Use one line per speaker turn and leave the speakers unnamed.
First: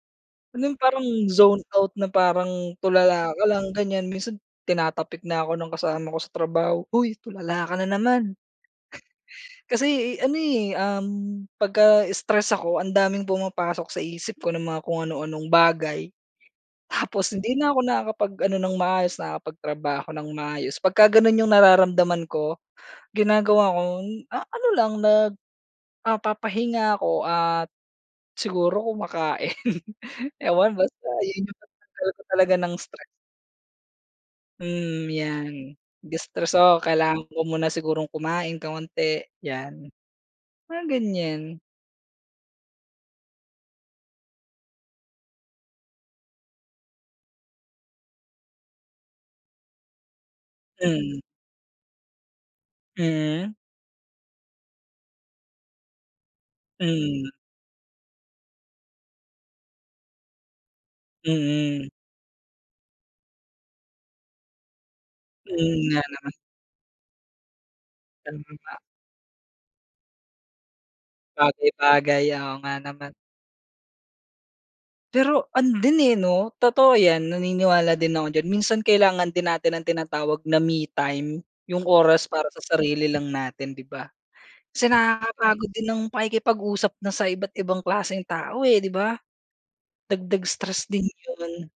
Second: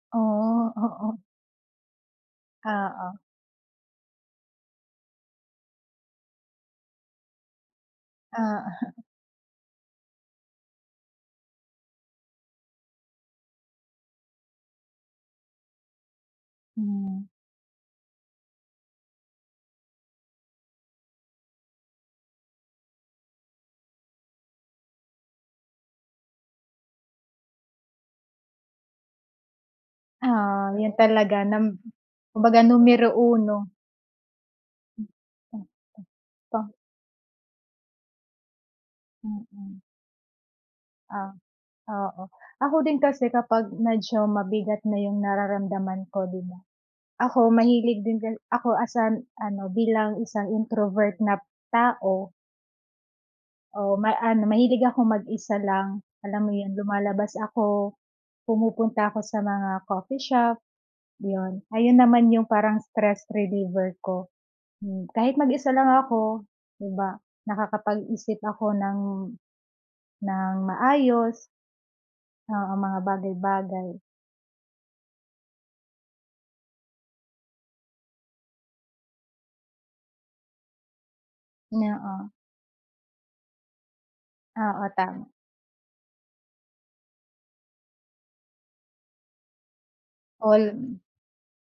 Oo,
No'ng parang
oo.
zone out na parang
Oo.
tulala ka lang, ganiyan. Minsan tinatapik na ako ng kasama ko sa trabaho, "Hoy, tulala ka na naman."
Oo.
Kasi, eh, ano, eh, um, 'pagka stress ako ang daming pumapasok sa isip ko na mga kung ano-anong bagay.
Hmm.
Tapos hindi na ako nakakapag ano ng maayos, nakapagtrabaho ng maayos. 'Pagka gano'n 'yong nararamdaman ko, ginagawa ko, ah, ano lang, nag ah, papahinga ako at siguro kumakain. Ewan
Oo, 'yon
basta
talaga,
'yon 'yong
num
pantanggal ko talaga
kumbaga
ng stress.
numero uno.
Mm, 'yan. De-stress,
[unintelligible]
oo. Kailangan ko muna sigurong kumain kaunti,
Mm.
'yan. Mga
Ah,
ganiyan.
oo. Ako din kasi kapag medyo mabigat na 'yong nararamdaman ko, 'di ba. Ako mahilig din kasi ako as, ah, ano, bilang isang introvert
Hmm.
na tao.
Hmm.
Oo, ma ano, mahilig akong mag-isa lang, alam mo 'yon.
Hmm.
Lumalabas ako, pumupunta ako sa mga coffee shop, 'yon.
Mm.
Ayun naman 'yong parang stress reliever ko. Hmm, kahit mag-isa
Mm,
lang
nga naman.
ako, 'di ba,
Tama
nakakapag-isip ako
ba.
ng ng maayos.
Bagay-bagay. Oo,
Oo,
nga
mga
naman.
bagay-bagay.
Pero ano din, eh, 'no, totoo 'yan naniniwala din ako dyan. Minsan kailangan din natin ang tinatawag na me time. 'Yong oras
Oo.
para sa sarili lang natin, 'di ba?
Oo,
Kasi
tama.
nakakapagod din ang pakikipag-usap na sa iba't ibang klaseng tao, eh, 'di ba? Dagdag
All.
stress din 'yon.